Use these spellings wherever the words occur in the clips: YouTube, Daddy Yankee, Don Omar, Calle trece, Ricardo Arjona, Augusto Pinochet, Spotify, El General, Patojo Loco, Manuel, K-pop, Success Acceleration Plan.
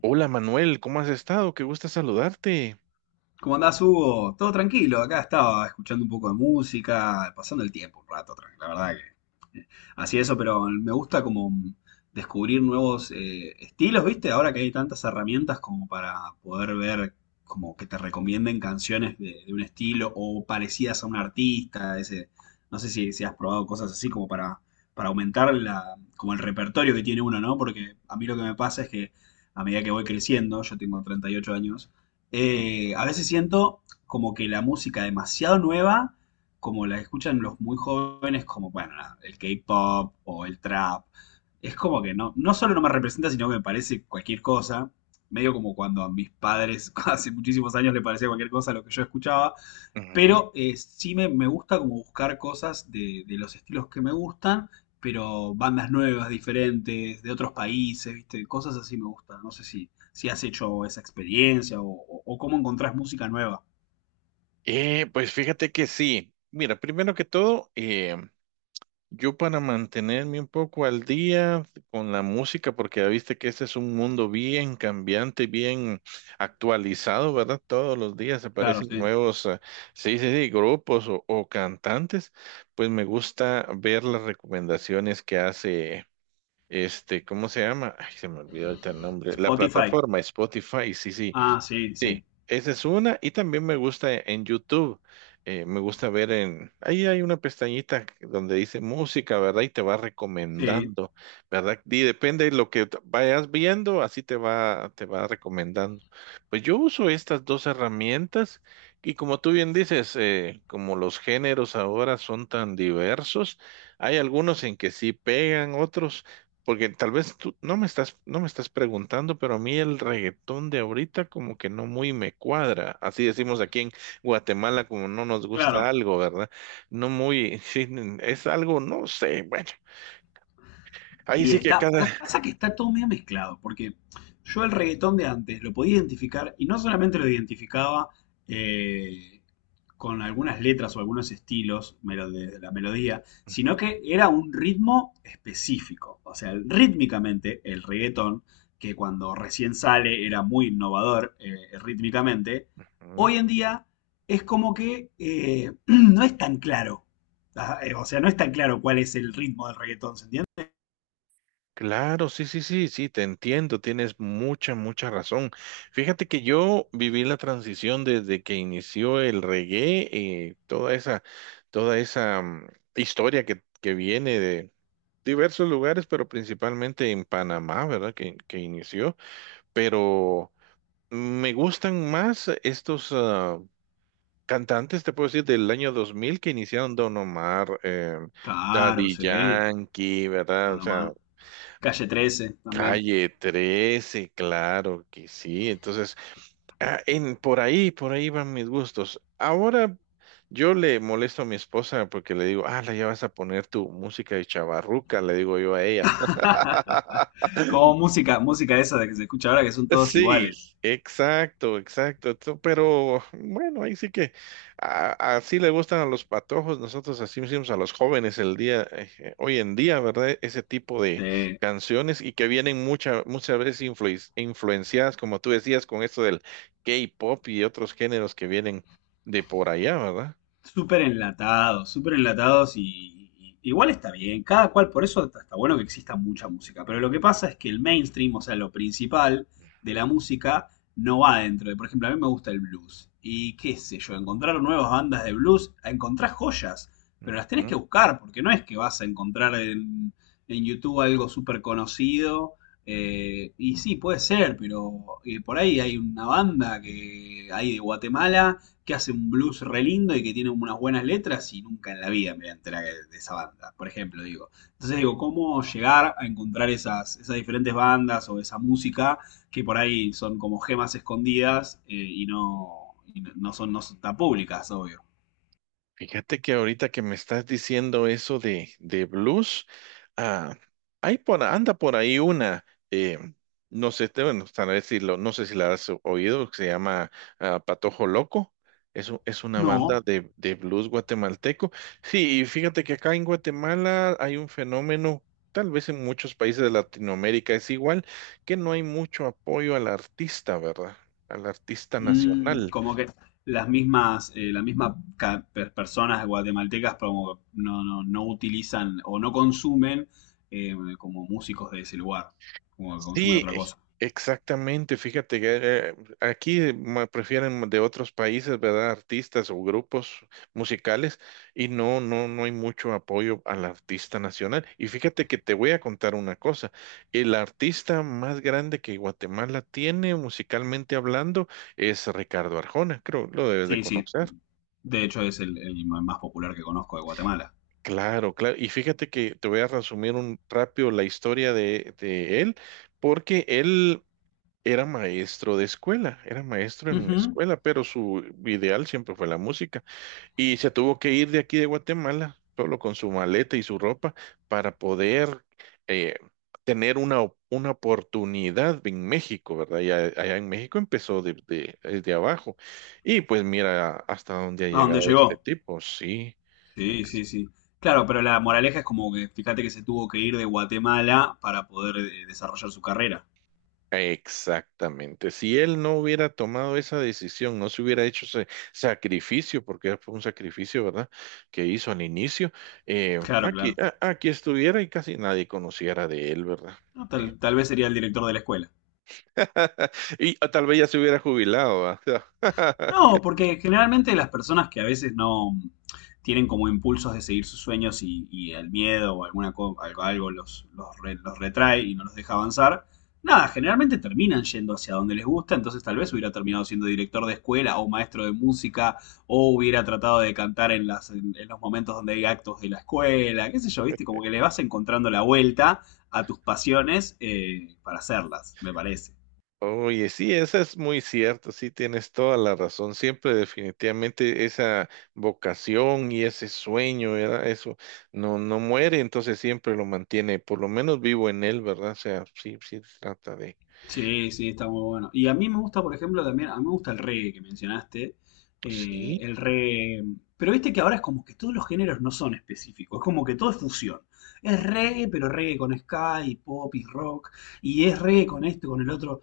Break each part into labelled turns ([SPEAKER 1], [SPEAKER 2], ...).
[SPEAKER 1] Hola Manuel, ¿cómo has estado? Qué gusto saludarte.
[SPEAKER 2] ¿Cómo andás, Hugo? Todo tranquilo, acá estaba escuchando un poco de música, pasando el tiempo un rato, la verdad que así eso, pero me gusta como descubrir nuevos estilos, ¿viste? Ahora que hay tantas herramientas como para poder ver, como que te recomienden canciones de un estilo o parecidas a un artista, ese, no sé si has probado cosas así como para aumentar como el repertorio que tiene uno, ¿no? Porque a mí lo que me pasa es que a medida que voy creciendo, yo tengo 38 años,
[SPEAKER 1] Ujú,
[SPEAKER 2] a veces siento como que la música demasiado nueva, como la escuchan los muy jóvenes, como, bueno, nada, el K-pop o el trap, es como que no, no solo no me representa, sino que me parece cualquier cosa. Medio como cuando a mis padres hace muchísimos años le parecía cualquier cosa lo que yo escuchaba.
[SPEAKER 1] ujú.
[SPEAKER 2] Pero sí me gusta como buscar cosas de los estilos que me gustan, pero bandas nuevas, diferentes, de otros países, ¿viste? Cosas así me gustan. No sé si has hecho esa experiencia o, o cómo encontrás música nueva.
[SPEAKER 1] Pues fíjate que sí. Mira, primero que todo, yo para mantenerme un poco al día con la música, porque ya viste que este es un mundo bien cambiante, bien actualizado, ¿verdad? Todos los días
[SPEAKER 2] Claro,
[SPEAKER 1] aparecen
[SPEAKER 2] sí.
[SPEAKER 1] nuevos, sí, sí, sí, grupos o cantantes. Pues me gusta ver las recomendaciones que hace. Este, ¿cómo se llama? Ay, se me olvidó ahorita el nombre. La
[SPEAKER 2] Spotify.
[SPEAKER 1] plataforma Spotify, sí, sí,
[SPEAKER 2] Ah, sí,
[SPEAKER 1] sí.
[SPEAKER 2] sí.
[SPEAKER 1] Esa es una. Y también me gusta en YouTube. Me gusta ver en... Ahí hay una pestañita donde dice música, ¿verdad? Y te va
[SPEAKER 2] Sí,
[SPEAKER 1] recomendando, ¿verdad? Y depende de lo que vayas viendo, así te va recomendando. Pues yo uso estas dos herramientas y como tú bien dices, como los géneros ahora son tan diversos, hay algunos en que sí pegan, otros porque tal vez tú no me estás preguntando, pero a mí el reggaetón de ahorita como que no muy me cuadra. Así decimos aquí en Guatemala, como no nos gusta
[SPEAKER 2] claro.
[SPEAKER 1] algo, ¿verdad? No muy, sí, es algo, no sé, bueno, ahí
[SPEAKER 2] Y
[SPEAKER 1] sí que
[SPEAKER 2] está,
[SPEAKER 1] cada...
[SPEAKER 2] pasa que está todo medio mezclado, porque yo el reggaetón de antes lo podía identificar y no solamente lo identificaba eh, con algunas letras o algunos estilos de la melodía, sino que era un ritmo específico. O sea, rítmicamente el reggaetón, que cuando recién sale era muy innovador rítmicamente, hoy en día es como que no es tan claro. O sea, no es tan claro cuál es el ritmo del reggaetón, ¿se entiende?
[SPEAKER 1] Claro, sí, sí, sí, sí, te entiendo, tienes mucha, mucha razón. Fíjate que yo viví la transición desde que inició el reggae, toda esa, toda esa historia que viene de diversos lugares, pero principalmente en Panamá, ¿verdad? Que inició, pero me gustan más estos cantantes, te puedo decir, del año 2000 que iniciaron Don Omar,
[SPEAKER 2] Claro,
[SPEAKER 1] Daddy
[SPEAKER 2] sí.
[SPEAKER 1] Yankee,
[SPEAKER 2] Toda
[SPEAKER 1] ¿verdad? O
[SPEAKER 2] la
[SPEAKER 1] sea,
[SPEAKER 2] mano. Calle 13 también.
[SPEAKER 1] Calle trece, claro que sí. Entonces, por ahí van mis gustos. Ahora yo le molesto a mi esposa porque le digo, ah, la ya vas a poner tu música de chavarruca, le digo yo a ella.
[SPEAKER 2] Como música, música esa de que se escucha ahora que son todos
[SPEAKER 1] Sí,
[SPEAKER 2] iguales.
[SPEAKER 1] exacto, exacto. Pero bueno, ahí sí que así le gustan a los patojos. Nosotros así hicimos a los jóvenes el día, hoy en día, ¿verdad? Ese tipo de
[SPEAKER 2] Sí.
[SPEAKER 1] canciones y que vienen muchas veces influenciadas, como tú decías, con esto del K-pop y otros géneros que vienen de por allá, ¿verdad?
[SPEAKER 2] Súper enlatados igual está bien, cada cual, por eso está bueno que exista mucha música, pero lo que pasa es que el mainstream, o sea, lo principal de la música no va dentro de, por ejemplo, a mí me gusta el blues y qué sé yo, encontrar nuevas bandas de blues, encontrar joyas, pero las tenés
[SPEAKER 1] Ujú.
[SPEAKER 2] que buscar porque no es que vas a encontrar en YouTube algo súper conocido. Y sí, puede ser, pero por ahí hay una banda que hay de Guatemala que hace un blues re lindo y que tiene unas buenas letras y nunca en la vida me voy a enterar de esa banda, por ejemplo, digo. Entonces digo, ¿cómo llegar a encontrar esas diferentes bandas o esa música que por ahí son como gemas escondidas no, no son, no son tan públicas, ¿obvio?
[SPEAKER 1] Fíjate que ahorita que me estás diciendo eso de blues, ah, hay anda por ahí una, eh, no sé, bueno, tal vez no sé si la has oído, que se llama Patojo Loco. Es, es una banda
[SPEAKER 2] No.
[SPEAKER 1] de blues guatemalteco. Sí, y fíjate que acá en Guatemala hay un fenómeno, tal vez en muchos países de Latinoamérica es igual, que no hay mucho apoyo al artista, ¿verdad? Al artista nacional.
[SPEAKER 2] Como que las mismas personas guatemaltecas como que no, no, no utilizan o no consumen como músicos de ese lugar, como que consumen
[SPEAKER 1] Sí,
[SPEAKER 2] otra cosa.
[SPEAKER 1] exactamente. Fíjate que eh, aquí me prefieren de otros países, ¿verdad? Artistas o grupos musicales y no hay mucho apoyo al artista nacional. Y fíjate que te voy a contar una cosa. El artista más grande que Guatemala tiene musicalmente hablando es Ricardo Arjona, creo, lo debes de
[SPEAKER 2] Sí, sí.
[SPEAKER 1] conocer.
[SPEAKER 2] De hecho, es el más popular que conozco de Guatemala.
[SPEAKER 1] Claro, claro. Y fíjate que te voy a resumir un rápido la historia de él, porque él era maestro de escuela, era maestro en una
[SPEAKER 2] Ujú.
[SPEAKER 1] escuela, pero su ideal siempre fue la música. Y se tuvo que ir de aquí de Guatemala, solo con su maleta y su ropa, para poder eh, tener una, una oportunidad en México, ¿verdad? Y allá en México empezó desde abajo. Y pues mira hasta dónde ha
[SPEAKER 2] ¿A dónde
[SPEAKER 1] llegado este
[SPEAKER 2] llegó?
[SPEAKER 1] tipo, sí.
[SPEAKER 2] Sí, sí, sí. Claro, pero la moraleja es como que fíjate que se tuvo que ir de Guatemala para poder desarrollar su carrera.
[SPEAKER 1] Exactamente. Si él no hubiera tomado esa decisión, no se hubiera hecho ese sacrificio, porque fue un sacrificio, ¿verdad? Que hizo al inicio,
[SPEAKER 2] Claro,
[SPEAKER 1] aquí,
[SPEAKER 2] claro.
[SPEAKER 1] aquí estuviera y casi nadie conociera de él, ¿verdad?
[SPEAKER 2] No.
[SPEAKER 1] Sí.
[SPEAKER 2] Tal vez sería el director de la escuela.
[SPEAKER 1] Y tal vez ya se hubiera jubilado, ¿verdad?
[SPEAKER 2] No, porque generalmente las personas que a veces no tienen como impulsos de seguir sus sueños y el miedo o algo, los retrae y no los deja avanzar, nada, generalmente terminan yendo hacia donde les gusta, entonces tal vez hubiera terminado siendo director de escuela o maestro de música o hubiera tratado de cantar en los momentos donde hay actos de la escuela, qué sé yo, viste, como que le vas encontrando la vuelta a tus pasiones para hacerlas, me parece.
[SPEAKER 1] Oye, sí, eso es muy cierto, sí, tienes toda la razón. Siempre definitivamente esa vocación y ese sueño, ¿verdad? Eso no, no muere, entonces siempre lo mantiene, por lo menos vivo en él, ¿verdad? O sea, sí, sí, se trata de...
[SPEAKER 2] Sí, sí, está muy bueno. Y a mí me gusta, por ejemplo, también, a mí me gusta el reggae que mencionaste.
[SPEAKER 1] Sí.
[SPEAKER 2] El reggae. Pero viste que ahora es como que todos los géneros no son específicos, es como que todo es fusión. Es reggae, pero reggae con ska y pop y rock, y es reggae con esto, con el otro.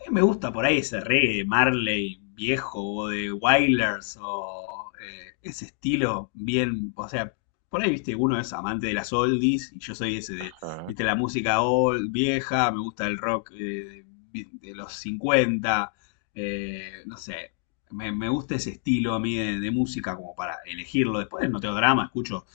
[SPEAKER 2] Me gusta por ahí ese reggae de Marley viejo o de Wailers o ese estilo bien, o sea, por ahí, viste, uno es amante de las oldies y yo soy ese de,
[SPEAKER 1] Ajá.
[SPEAKER 2] viste, la música old, vieja, me gusta el rock de los 50 no sé, me gusta ese estilo a mí de música como para elegirlo. Después no tengo drama, escucho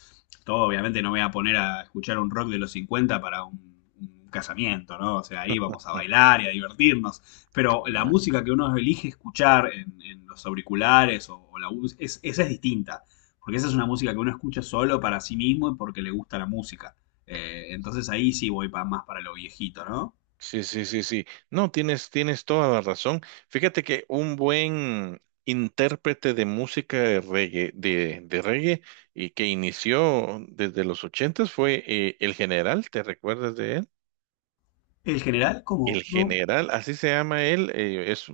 [SPEAKER 2] todo, obviamente, no me voy a poner a escuchar un rock de los 50 para un casamiento, ¿no? O sea, ahí vamos a bailar y a divertirnos. Pero la música que uno elige escuchar en los auriculares o, es, esa es distinta. Porque esa es una música que uno escucha solo para sí mismo y porque le gusta la música. Entonces ahí sí voy más para lo viejito, ¿no?
[SPEAKER 1] Sí, sí, sí, sí. No, tienes, tienes toda la razón. Fíjate que un buen intérprete de música de reggae y que inició desde los ochentas fue El General, ¿te recuerdas de él?
[SPEAKER 2] El general,
[SPEAKER 1] El
[SPEAKER 2] ¿cómo? No.
[SPEAKER 1] General, así se llama él,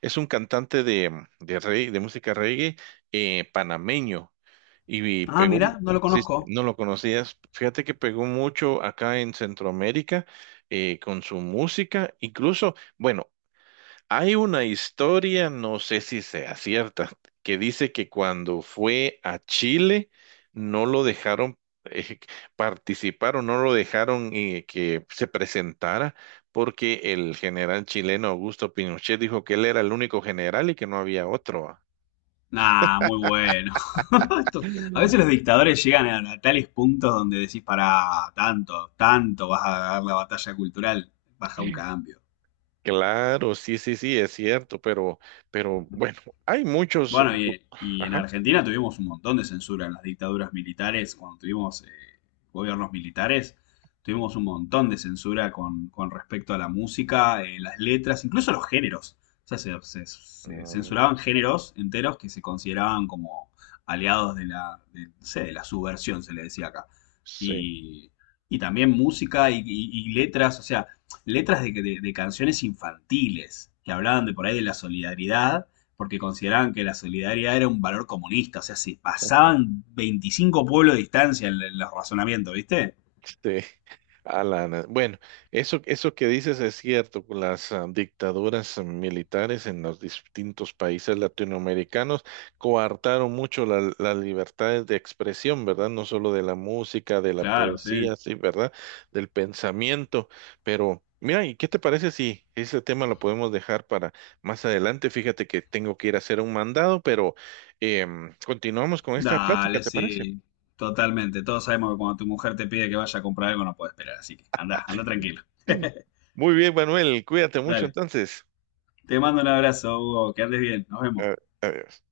[SPEAKER 1] es un cantante de, de música reggae panameño y
[SPEAKER 2] Ah,
[SPEAKER 1] pegó,
[SPEAKER 2] mira, no lo
[SPEAKER 1] sí, sí,
[SPEAKER 2] conozco.
[SPEAKER 1] no lo conocías, fíjate que pegó mucho acá en Centroamérica con su música, incluso... Bueno, hay una historia, no sé si sea cierta, que dice que cuando fue a Chile no lo dejaron eh, participar o no lo dejaron que se presentara porque el general chileno Augusto Pinochet dijo que él era el único general y que no había otro. Ah.
[SPEAKER 2] Nah, muy bueno. Esto... A veces los dictadores llegan a tales puntos donde decís, para tanto, tanto vas a dar la batalla cultural, baja un cambio.
[SPEAKER 1] Claro, sí, sí, sí, es cierto, pero bueno, hay muchos.
[SPEAKER 2] Bueno, y en
[SPEAKER 1] Ajá.
[SPEAKER 2] Argentina tuvimos un montón de censura en las dictaduras militares, cuando tuvimos gobiernos militares, tuvimos un montón de censura con respecto a la música, las letras, incluso los géneros. O sea, se
[SPEAKER 1] Mm.
[SPEAKER 2] censuraban géneros enteros que se consideraban como aliados de la, de, no sé, de la subversión, se le decía acá.
[SPEAKER 1] Sí.
[SPEAKER 2] Y, y también música y letras, o sea, letras de canciones infantiles que hablaban de por ahí de la solidaridad porque consideraban que la solidaridad era un valor comunista, o sea, se pasaban 25 pueblos de distancia en los razonamientos, ¿viste?
[SPEAKER 1] Sí, Alana. Bueno, eso que dices es cierto, con las dictaduras militares en los distintos países latinoamericanos coartaron mucho las libertades de expresión, ¿verdad? No solo de la música, de la
[SPEAKER 2] Claro, sí.
[SPEAKER 1] poesía, sí, ¿verdad? Del pensamiento. Pero, mira, ¿y qué te parece si ese tema lo podemos dejar para más adelante? Fíjate que tengo que ir a hacer un mandado, pero continuamos con esta plática,
[SPEAKER 2] Dale,
[SPEAKER 1] ¿te parece?
[SPEAKER 2] sí. Totalmente. Todos sabemos que cuando tu mujer te pide que vaya a comprar algo no puede esperar, así que anda, anda tranquilo.
[SPEAKER 1] Muy bien, Manuel, cuídate mucho
[SPEAKER 2] Dale.
[SPEAKER 1] entonces.
[SPEAKER 2] Te mando un abrazo, Hugo, que andes bien. Nos vemos.
[SPEAKER 1] Eh, Adiós.